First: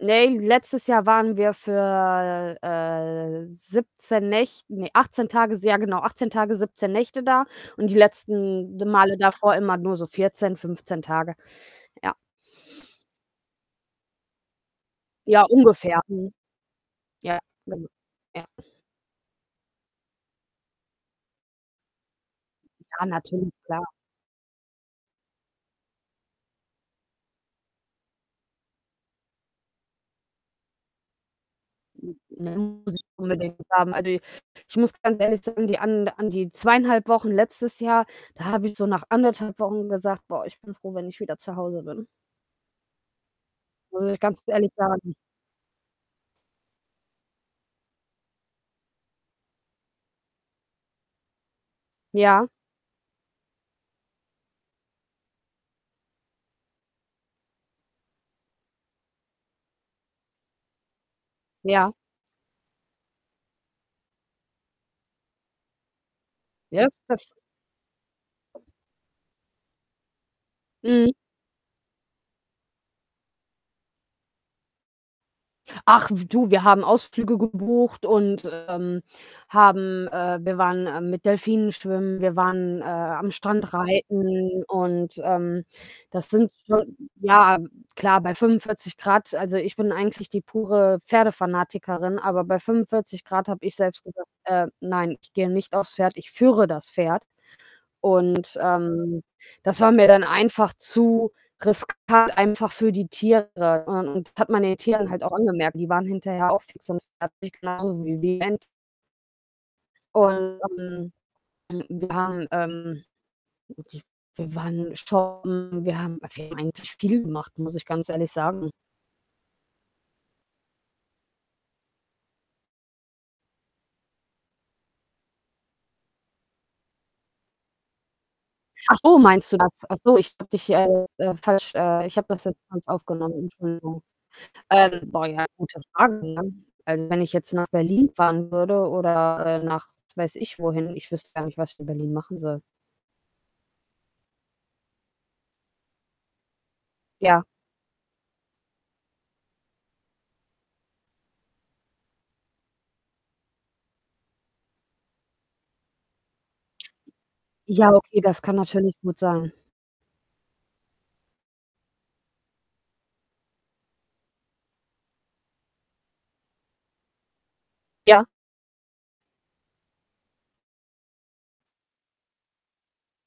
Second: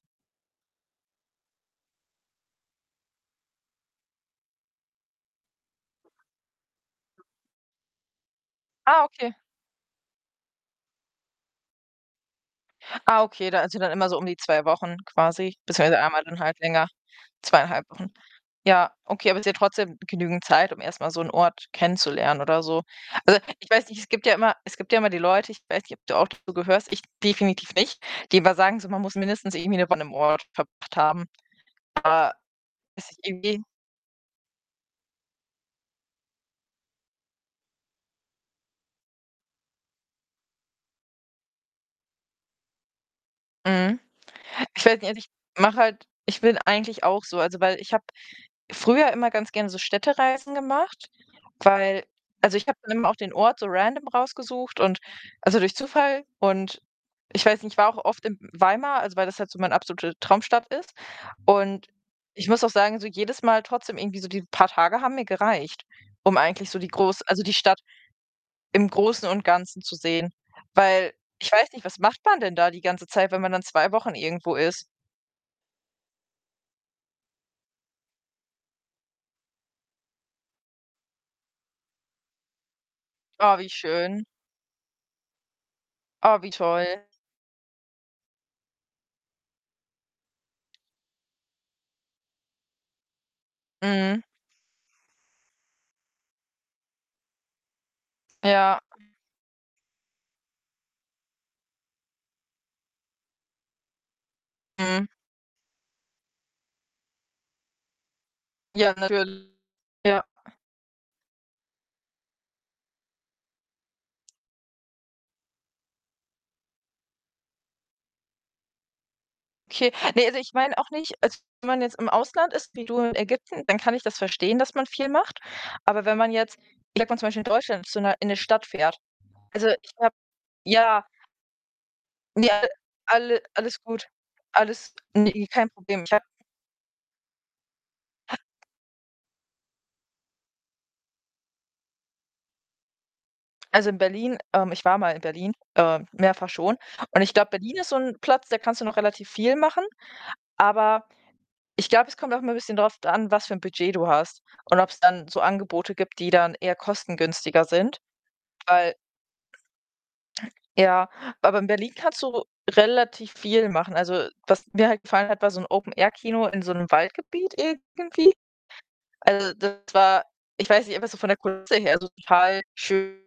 Ne, letztes Jahr waren wir für, äh, 17 Näch ne, 18 Tage, s ja genau, 18 Tage, 17 Nächte da und die letzten d Ah, Male okay. davor immer nur so 14, 15 Tage. Ja. Ah, okay, also, dann immer so um die 2 Wochen Ja, quasi, beziehungsweise ungefähr. einmal Mhm. dann halt länger, Ja. 2 1/2 [unintelligible] Wochen. Ja. Ja, okay, aber ist ja trotzdem genügend Zeit, um erst mal so 'n Ort kennenzulernen oder so. Ja, Also, natürlich, ich klar. weiß nicht, es gibt ja immer es gibt ja immer die Leute, ich weiß nicht, ob du auch dazu gehörst, ich definitiv nicht, die immer sagen so, man muss mindestens irgendwie ne Woche an 'nem Ort verbracht haben. Aber, [unintelligible] Muss ich ist unbedingt irgendwie haben. Also, i ich muss ganz ehrlich sagen, die an an die 2 1/2 Wochen letztes Jahr, da habe ich so nach 1 1/2 Wochen gesagt: „Boah, ich bin froh, wenn ich wieder zu Hause bin.“ Mhm. Muss ich ganz ehrlich Ich weiß nicht, sagen. also, ich mache halt ich bin eigentlich auch so. Also, weil ich habe früher immer ganz gern so Städtereisen gemacht, weil Ja. also, ich habe dann eben auch den Ort so Random rausgesucht und also, durch Zufall und ich weiß nicht, ich war auch oft in Weimar, also weil das halt so meine absolute Traumstadt ist und Ja. ich muss auch sagen, so jedes Mal trotzdem irgendwie so die paar Tage haben mir gereicht, um eigentlich so die groß [unintelligible] also, die Stadt im Großen und Ganzen zu sehen. Weil Mhm. ich weiß nicht, was macht man denn da die ganze Zeit, wenn man dann 2 Wochen irgendwo ist? Ach, pft, du, wir haben Ausflüge gebucht und, ähm, haben äh, wir waren, äh, mit Delfinen schwimmen, wir waren, äh, am Oh, wie Strand schön. reiten und, ähm, das Oh, sind wie toll. schon ja, klar, bei 45 C also, ich bin eigentlich die pure Pferdefanatikerin, aber bei 45 C habe ich selbst Mhm. gesagt: „Äh, nein, ich gehe nicht aufs Pferd, ich führe das Pferd.“ Und, Ja. ähm, das war mir dann einfach zu riskant einfach für die Tiere und [unintelligible] hat man den Mhm. Tieren halt auch angemerkt. Die waren hinterher auch fix und fertig, genauso wie die Men Ja, natürl ja. Und, ähm, wir haben, ähm wir wir waren shoppen, wir haben wir haben eigentlich viel gemacht, muss ich ganz ehrlich sagen. Okay. Ne, also ich meine auch nicht also, wenn man jetzt im Ausland ist wie du in Ägypten, dann kann ich das verstehen, dass man viel macht. Aber wenn man jetzt, ich sag mal zum Beispiel in Deutschland zu 'ner in 'ne Stadt Ach fährt, so, meinst du also, das? ich Ach habe so, ich habe dich ja hier, äh, jetzt falsch, äh ich habe das Ne, jetzt alle nicht aufgenommen, alle alles Entschuldigung. gut. Alles Ähm, boah, ne, ja, [unintelligible] kein gute Problem. Ich Frage, habe ne? Also, wenn ich jetzt nach Berlin fahren würde oder, äh, nach, was weiß ich wohin, ich wüsste gar nicht, was ich in Berlin machen soll. Also, in Berlin, ähm ich war mal in Berlin äh, mehrfach schon und ich Ja. glaube, Berlin ist so 'n Platz, da kannst du noch relativ viel machen. Aber ich glaube, es kommt auch immer 'n bisschen drauf d an, was für 'n Budget du hast und ob's dann so Angebote gibt, die dann eher kostengünstiger Ja, sind. okay, das kann Weil natürlich gut sein. Ja, aber in Berlin kannst du relativ viel machen. Also, was mir halt gefallen hat, war so 'n Open Air Kino in so 'nem Waldgebiet Ja. irgendwie. Also, das war ich weiß nicht, einfach so von der Kulisse her, also, total schön.